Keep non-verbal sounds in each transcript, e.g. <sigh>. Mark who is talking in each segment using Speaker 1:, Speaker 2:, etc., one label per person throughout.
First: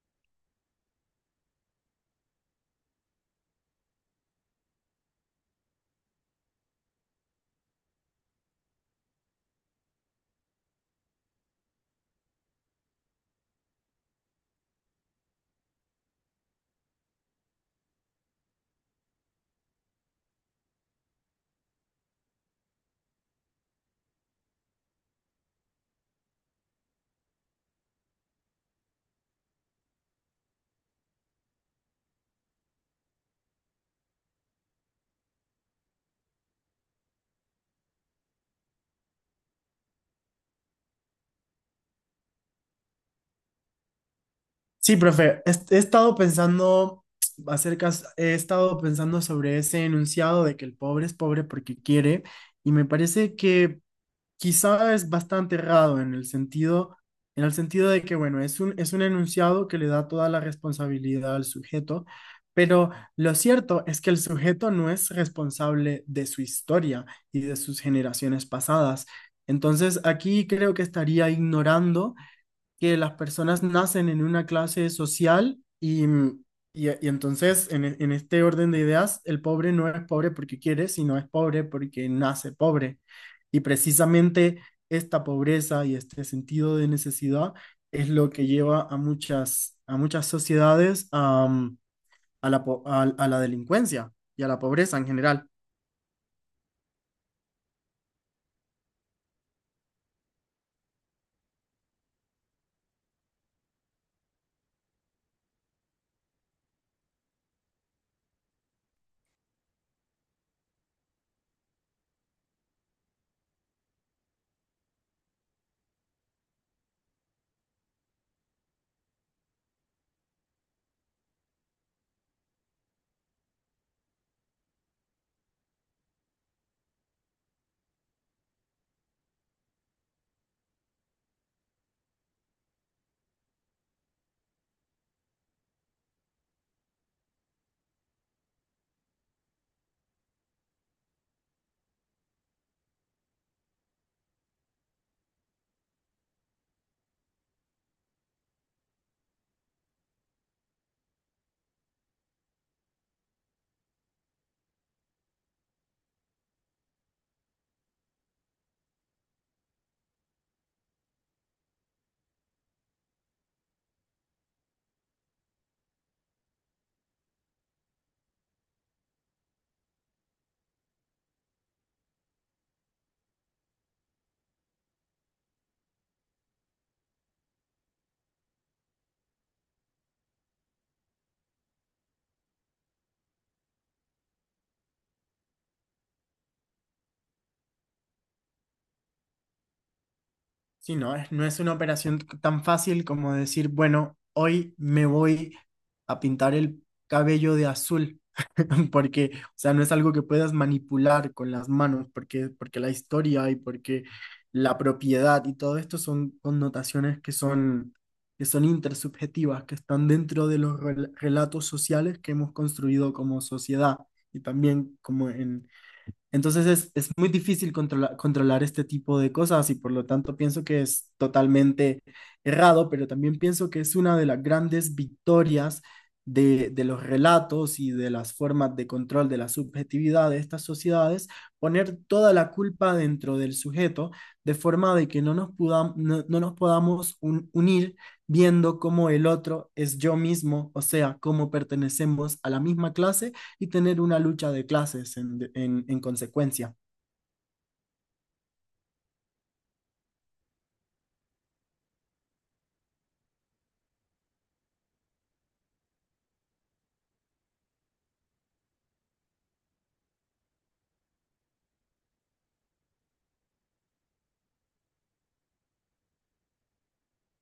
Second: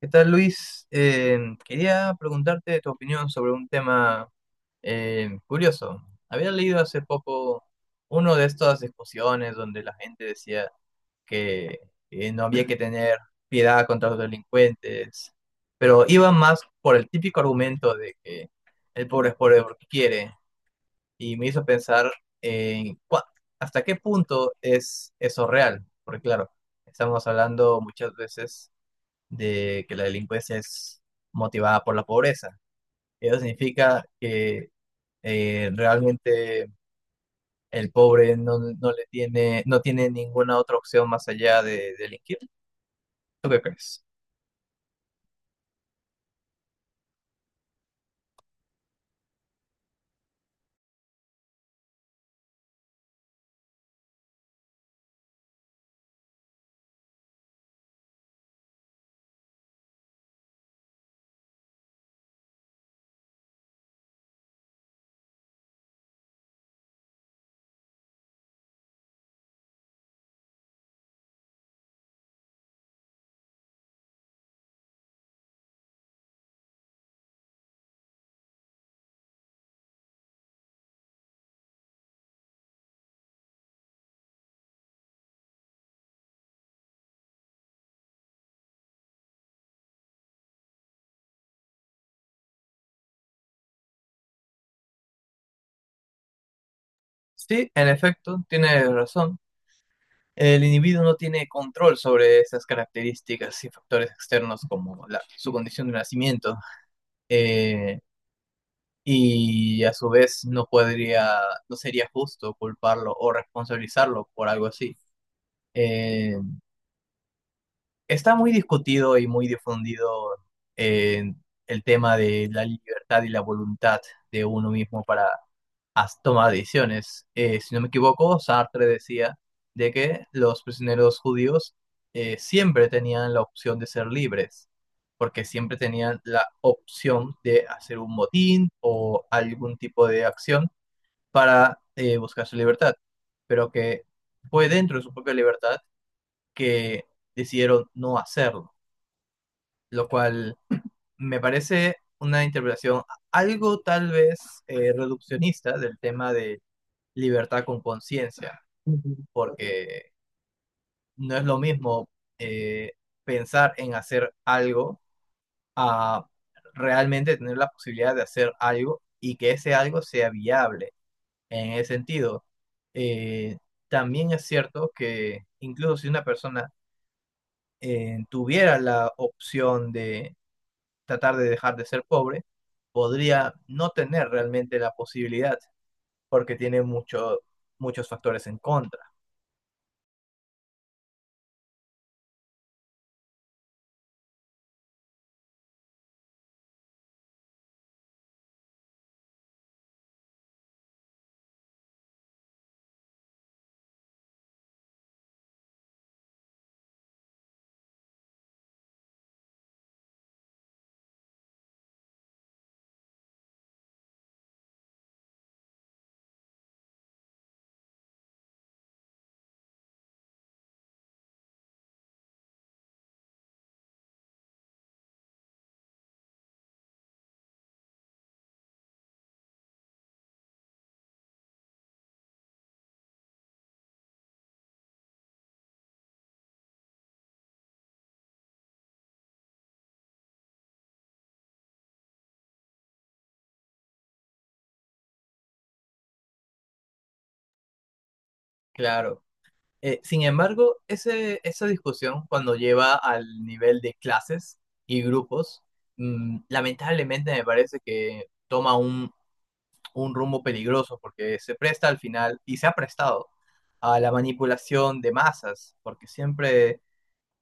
Speaker 1: ¿Qué tal, Luis? Quería preguntarte tu opinión sobre un tema curioso. Había leído hace poco uno de estas discusiones donde la gente decía que no había que tener piedad contra los delincuentes, pero iba más por el típico argumento de que el pobre es pobre porque quiere, y me hizo pensar en cua- hasta qué punto es eso real, porque claro, estamos hablando muchas veces de que la delincuencia es motivada por la pobreza. Eso significa que realmente el pobre no le no tiene ninguna otra opción más allá de delinquir. ¿Tú qué crees?
Speaker 2: Sí, profe, he estado pensando acerca, he estado pensando sobre ese enunciado de que el pobre es pobre porque quiere, y me parece que quizá es bastante errado en el sentido de que, bueno, es un enunciado que le da toda la responsabilidad al sujeto, pero lo cierto es que el sujeto no es responsable de su historia y de sus generaciones pasadas. Entonces, aquí creo que estaría ignorando que las personas nacen en una clase social y y entonces en este orden de ideas el pobre no es pobre porque quiere, sino es pobre porque nace pobre. Y precisamente esta pobreza y este sentido de necesidad es lo que lleva a a muchas sociedades a a la delincuencia y a la pobreza en general.
Speaker 1: Sí, en efecto, tiene razón. El individuo no tiene control sobre esas características y factores externos como su condición de nacimiento. eh, y a su vez no no sería justo culparlo o responsabilizarlo por algo así. Eh, Está muy discutido y muy difundido eh, el tema de la libertad y la voluntad de uno mismo para tomar decisiones. Si no me equivoco, Sartre decía de que los prisioneros judíos siempre tenían la opción de ser libres, porque siempre tenían la opción de hacer un motín o algún tipo de acción para buscar su libertad, pero que fue dentro de su propia libertad que decidieron no hacerlo, lo cual me parece una interpretación algo tal vez reduccionista del tema de libertad con conciencia, porque no es lo mismo eh, pensar en hacer algo a realmente tener la posibilidad de hacer algo y que ese algo sea viable. En ese sentido, eh, también es cierto que incluso si una persona tuviera la opción de tratar de dejar de ser pobre, podría no tener realmente la posibilidad, porque tiene muchos factores en contra,
Speaker 2: Sí, no es una operación tan fácil como decir, bueno, hoy me voy a pintar el cabello de azul, <laughs> porque, o sea, no es algo que puedas manipular con las manos, porque la historia y porque la propiedad y todo esto son connotaciones que son intersubjetivas, que están dentro de los relatos sociales que hemos construido como sociedad y también como entonces es muy difícil controlar este tipo de cosas y por lo tanto pienso que es totalmente errado, pero también pienso que es una de las grandes victorias de los relatos y de las formas de control de la subjetividad de estas sociedades, poner toda la culpa dentro del sujeto de forma de que no nos podamos unir viendo cómo el otro es yo mismo, o sea, cómo pertenecemos a la misma clase y tener una lucha de clases en, en consecuencia.
Speaker 1: claro. Sin embargo, esa discusión cuando lleva al nivel de clases y grupos, lamentablemente me parece que toma un rumbo peligroso porque se presta al final y se ha prestado a la manipulación de masas, porque siempre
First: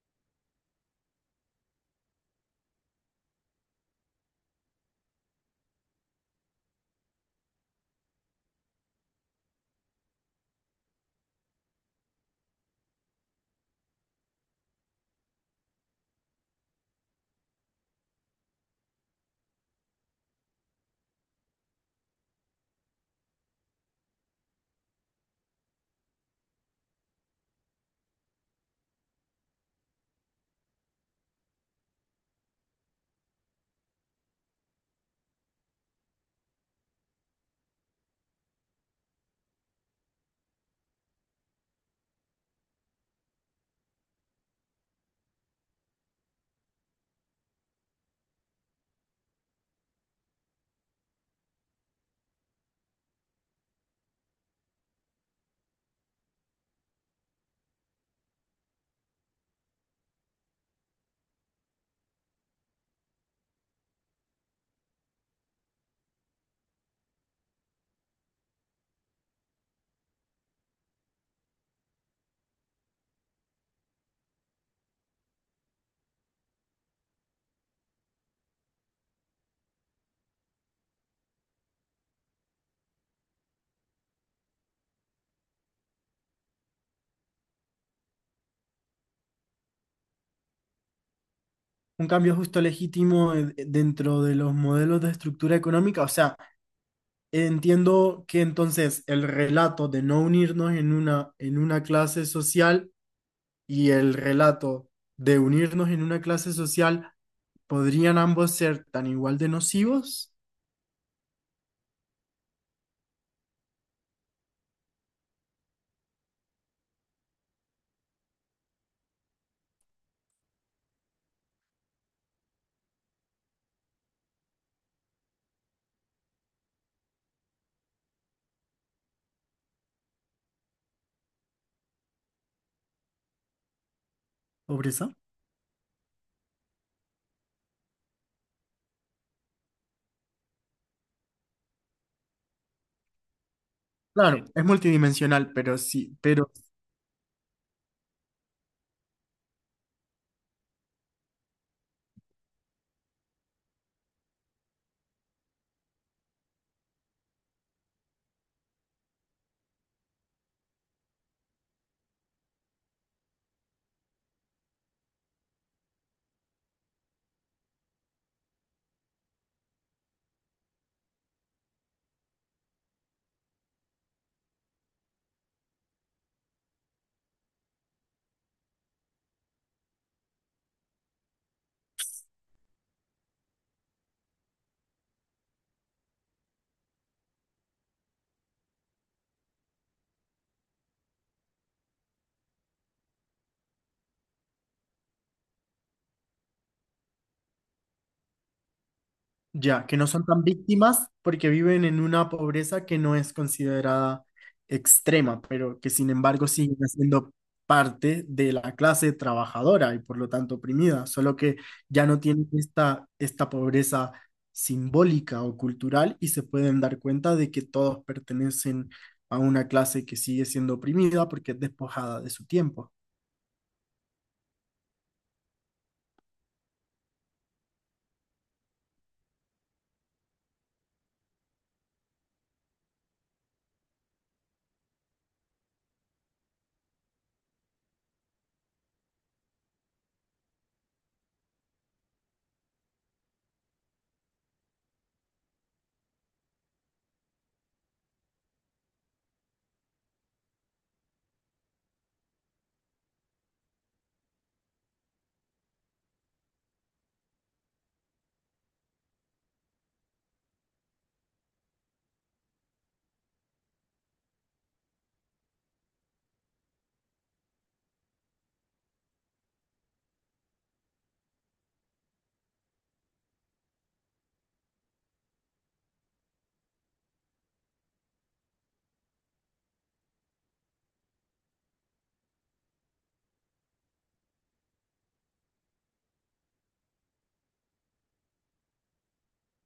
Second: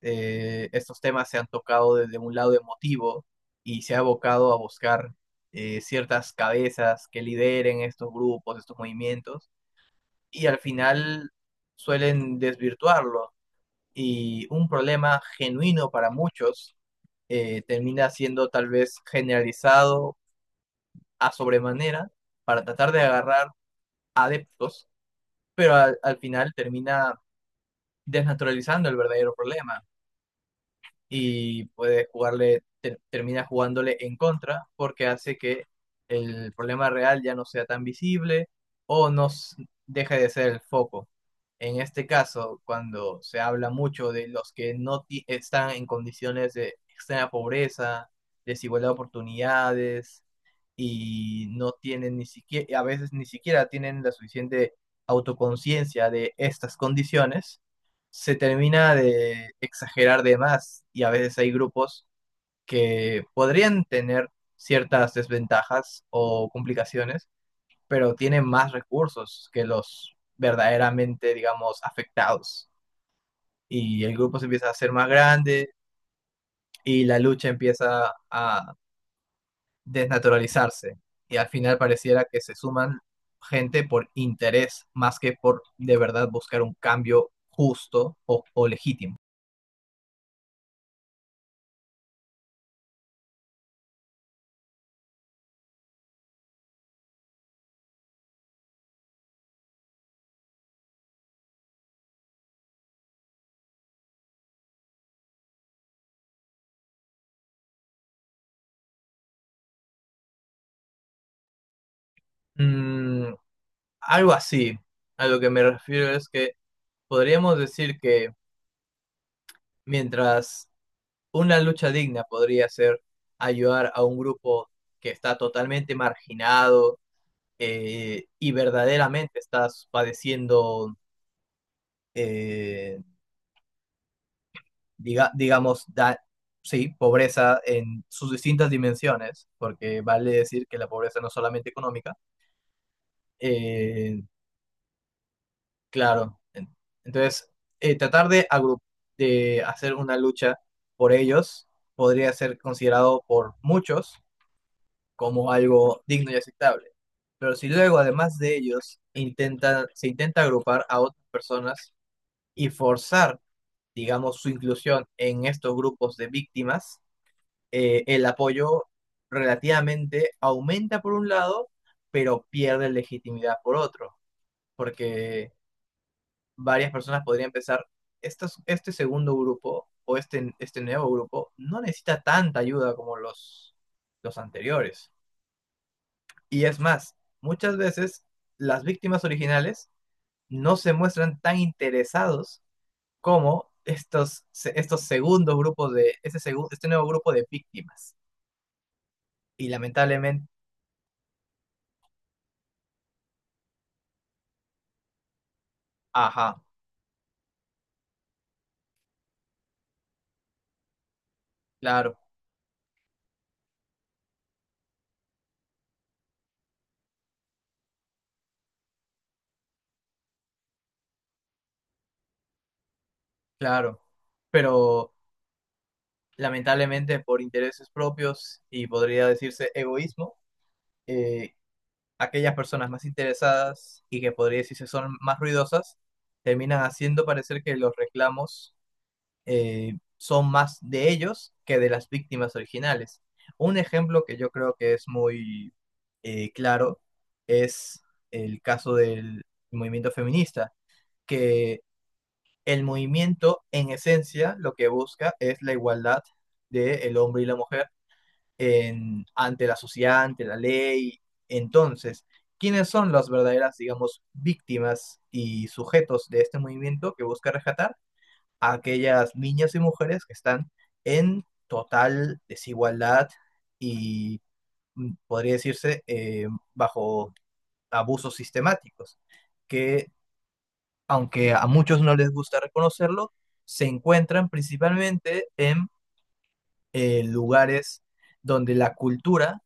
Speaker 1: estos temas se han tocado desde un lado emotivo y se ha abocado a buscar ciertas cabezas que lideren estos grupos, estos movimientos, y al final suelen desvirtuarlo. Y un problema genuino para muchos termina siendo tal vez generalizado a sobremanera para tratar de agarrar adeptos, pero al final termina desnaturalizando el verdadero problema y puede termina jugándole en contra porque hace que el problema real ya no sea tan visible o nos deje de ser el foco. En este caso, cuando se habla mucho de los que no ti- están en condiciones de extrema pobreza, desigualdad de oportunidades y no tienen ni siquiera, a veces ni siquiera tienen la suficiente autoconciencia de estas condiciones, se termina de exagerar de más y a veces hay grupos que podrían tener ciertas desventajas o complicaciones, pero tienen más recursos que los verdaderamente, digamos, afectados. Y el grupo se empieza a hacer más grande y la lucha empieza a desnaturalizarse. Y al final pareciera que se suman gente por interés más que por de verdad buscar un cambio justo o legítimo.
Speaker 2: Un cambio justo legítimo dentro de los modelos de estructura económica. O sea, entiendo que entonces el relato de no unirnos en una clase social y el relato de unirnos en una clase social podrían ambos ser tan igual de nocivos.
Speaker 1: Mm, Algo así. A lo que me refiero es que podríamos decir que mientras una lucha digna podría ser ayudar a un grupo que está totalmente marginado y verdaderamente está padeciendo, eh,
Speaker 2: Pobreza.
Speaker 1: digamos, sí, pobreza en sus distintas dimensiones, porque vale decir que la pobreza no es solamente económica, eh,
Speaker 2: Claro, es multidimensional, pero sí,
Speaker 1: claro.
Speaker 2: pero
Speaker 1: Entonces, tratar de, de hacer una lucha por ellos podría ser considerado por muchos como algo digno y aceptable. Pero si luego, además de ellos, se intenta agrupar a otras personas y forzar, digamos, su inclusión en estos grupos de víctimas, el apoyo relativamente aumenta por un lado, pero pierde legitimidad por otro, porque varias personas podrían pensar, este segundo grupo o este nuevo grupo no necesita tanta ayuda como los anteriores. Y es más, muchas veces las víctimas originales no se muestran tan interesados como estos segundos grupos de, este, segu, este nuevo grupo de víctimas. Y
Speaker 2: ya, que no son tan
Speaker 1: lamentablemente,
Speaker 2: víctimas porque viven en una pobreza que no es considerada extrema, pero que sin embargo
Speaker 1: ajá,
Speaker 2: siguen siendo parte de la clase trabajadora y por lo tanto oprimida, solo que ya
Speaker 1: claro,
Speaker 2: no tienen esta pobreza simbólica o cultural y se pueden dar cuenta de que todos pertenecen a una clase que sigue siendo oprimida porque es despojada de su tiempo.
Speaker 1: claro, pero lamentablemente por intereses propios y podría decirse egoísmo, eh, aquellas personas más interesadas y que podría decirse son más ruidosas, terminan haciendo parecer que los reclamos son más de ellos que de las víctimas originales. Un ejemplo que yo creo que es muy claro es el caso del movimiento feminista, que el movimiento en esencia lo que busca es la igualdad del hombre y la mujer ante la sociedad, ante la ley. Entonces, ¿quiénes son las verdaderas, digamos, víctimas y sujetos de este movimiento que busca rescatar? A aquellas niñas y mujeres que están en total desigualdad y podría decirse bajo abusos sistemáticos, que aunque a muchos no les gusta reconocerlo, se encuentran principalmente en lugares donde la cultura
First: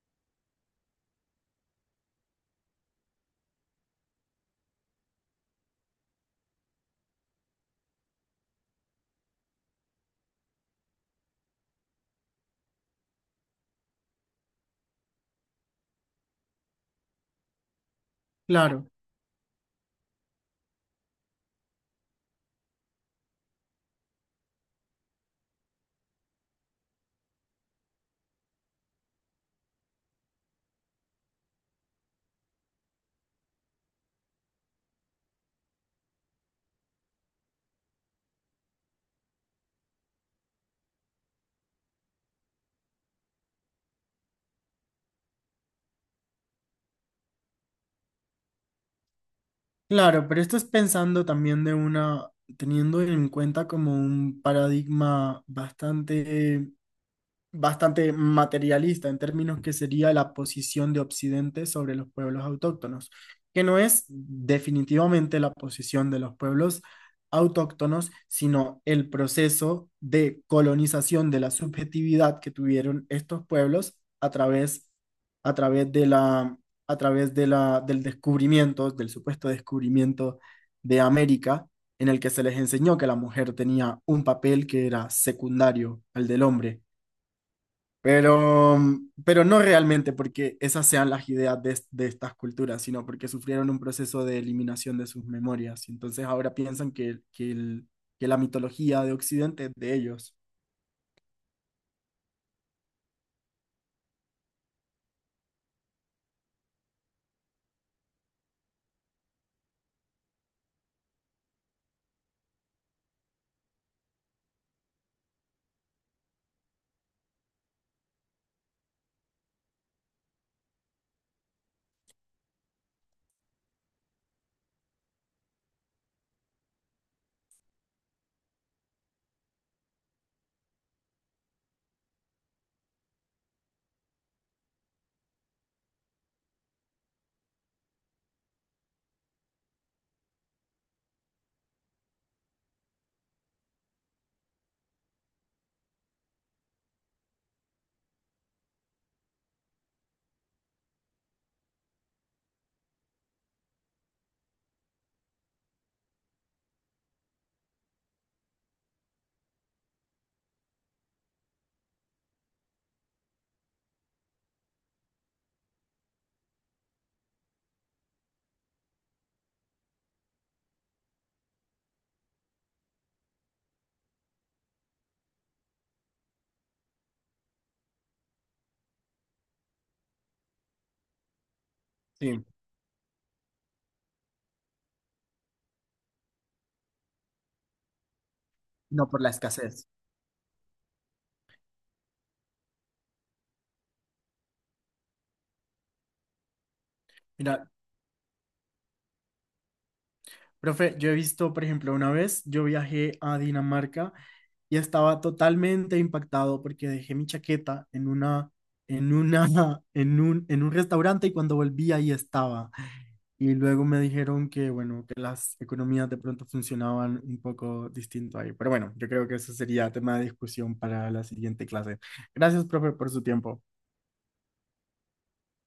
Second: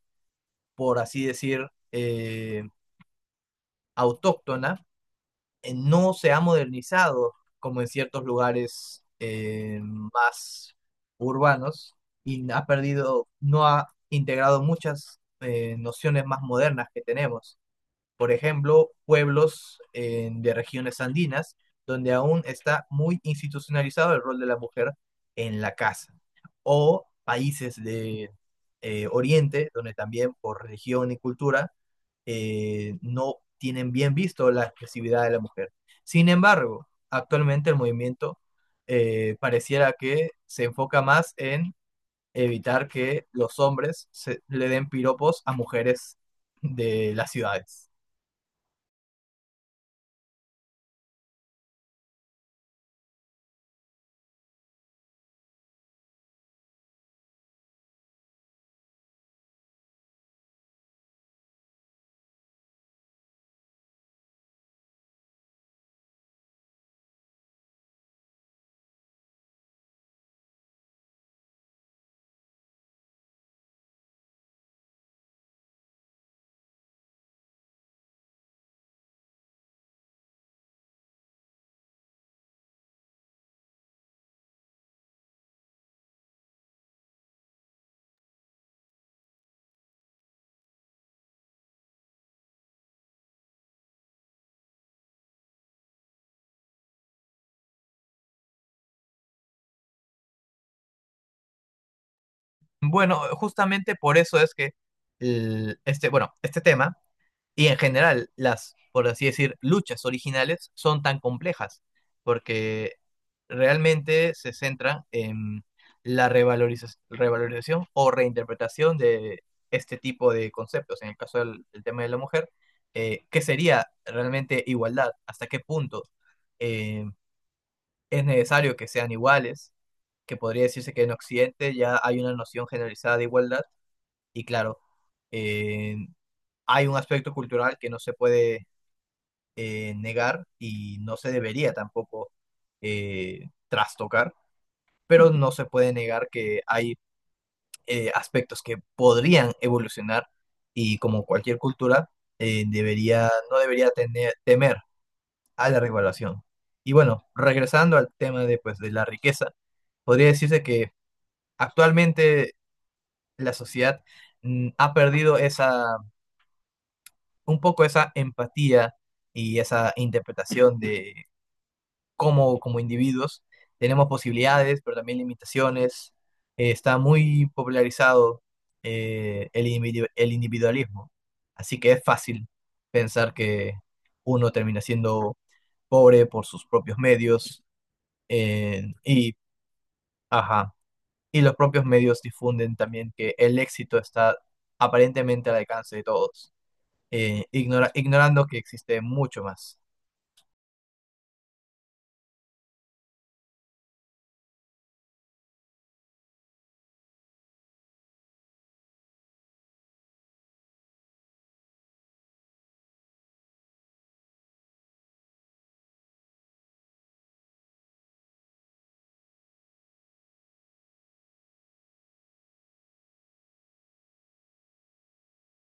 Speaker 1: por así decir, autóctona, no se ha modernizado como en ciertos lugares más urbanos y ha perdido, no ha integrado muchas nociones más modernas que tenemos. Por
Speaker 2: Claro.
Speaker 1: ejemplo, pueblos de regiones andinas donde aún está muy institucionalizado el rol de la mujer en la casa. O países de Oriente donde también por religión y cultura no tienen bien visto la expresividad de la mujer. Sin embargo, actualmente el movimiento pareciera que se enfoca más en evitar que los hombres le den piropos a mujeres de las ciudades.
Speaker 2: Claro, pero esto es pensando también de una, teniendo en cuenta como un paradigma bastante bastante materialista en términos que sería la posición de Occidente sobre los pueblos autóctonos, que no es definitivamente la posición de los pueblos autóctonos, sino el proceso de colonización de la subjetividad que tuvieron estos pueblos a través de a través de del descubrimiento, del supuesto descubrimiento de América, en el que se les enseñó que la mujer tenía un papel que era secundario al del hombre pero, pero no realmente porque esas sean las ideas de, de estas culturas, sino porque sufrieron un proceso de eliminación de sus memorias. Y entonces ahora piensan que la mitología de Occidente es de ellos.
Speaker 1: Bueno, justamente por eso es que este tema y en general, las, por así decir, luchas originales son tan complejas, porque realmente se centran en la revalorización o reinterpretación de este tipo de conceptos. En el caso del tema de la mujer, ¿qué sería realmente igualdad? ¿Hasta qué punto eh, es necesario que sean iguales? Que podría decirse que en Occidente ya hay una noción generalizada de igualdad y claro, eh, hay un aspecto cultural que no se puede negar y no se debería tampoco trastocar, pero no se puede negar que hay aspectos que podrían evolucionar y como cualquier cultura no debería temer a la regulación. Y bueno, regresando al tema de, pues, de la riqueza, podría decirse que actualmente la sociedad ha perdido un poco esa empatía y esa interpretación de como individuos. Tenemos posibilidades, pero también limitaciones. Está muy popularizado el individualismo. Así que es fácil
Speaker 2: Sí,
Speaker 1: pensar que uno termina siendo pobre por sus propios medios. eh,
Speaker 2: no por la
Speaker 1: y,
Speaker 2: escasez.
Speaker 1: ajá, y los propios medios difunden también que el éxito está aparentemente al alcance de todos,
Speaker 2: Mira,
Speaker 1: ignorando que existe mucho más.
Speaker 2: profe, yo he visto, por ejemplo, una vez yo viajé a Dinamarca y estaba totalmente impactado porque dejé mi chaqueta en una, <laughs> en un restaurante y cuando volví ahí estaba. Y luego me dijeron que, bueno, que las economías de pronto funcionaban un poco distinto ahí. Pero bueno, yo creo que eso sería tema de discusión para la siguiente clase. Gracias, profe, por su tiempo.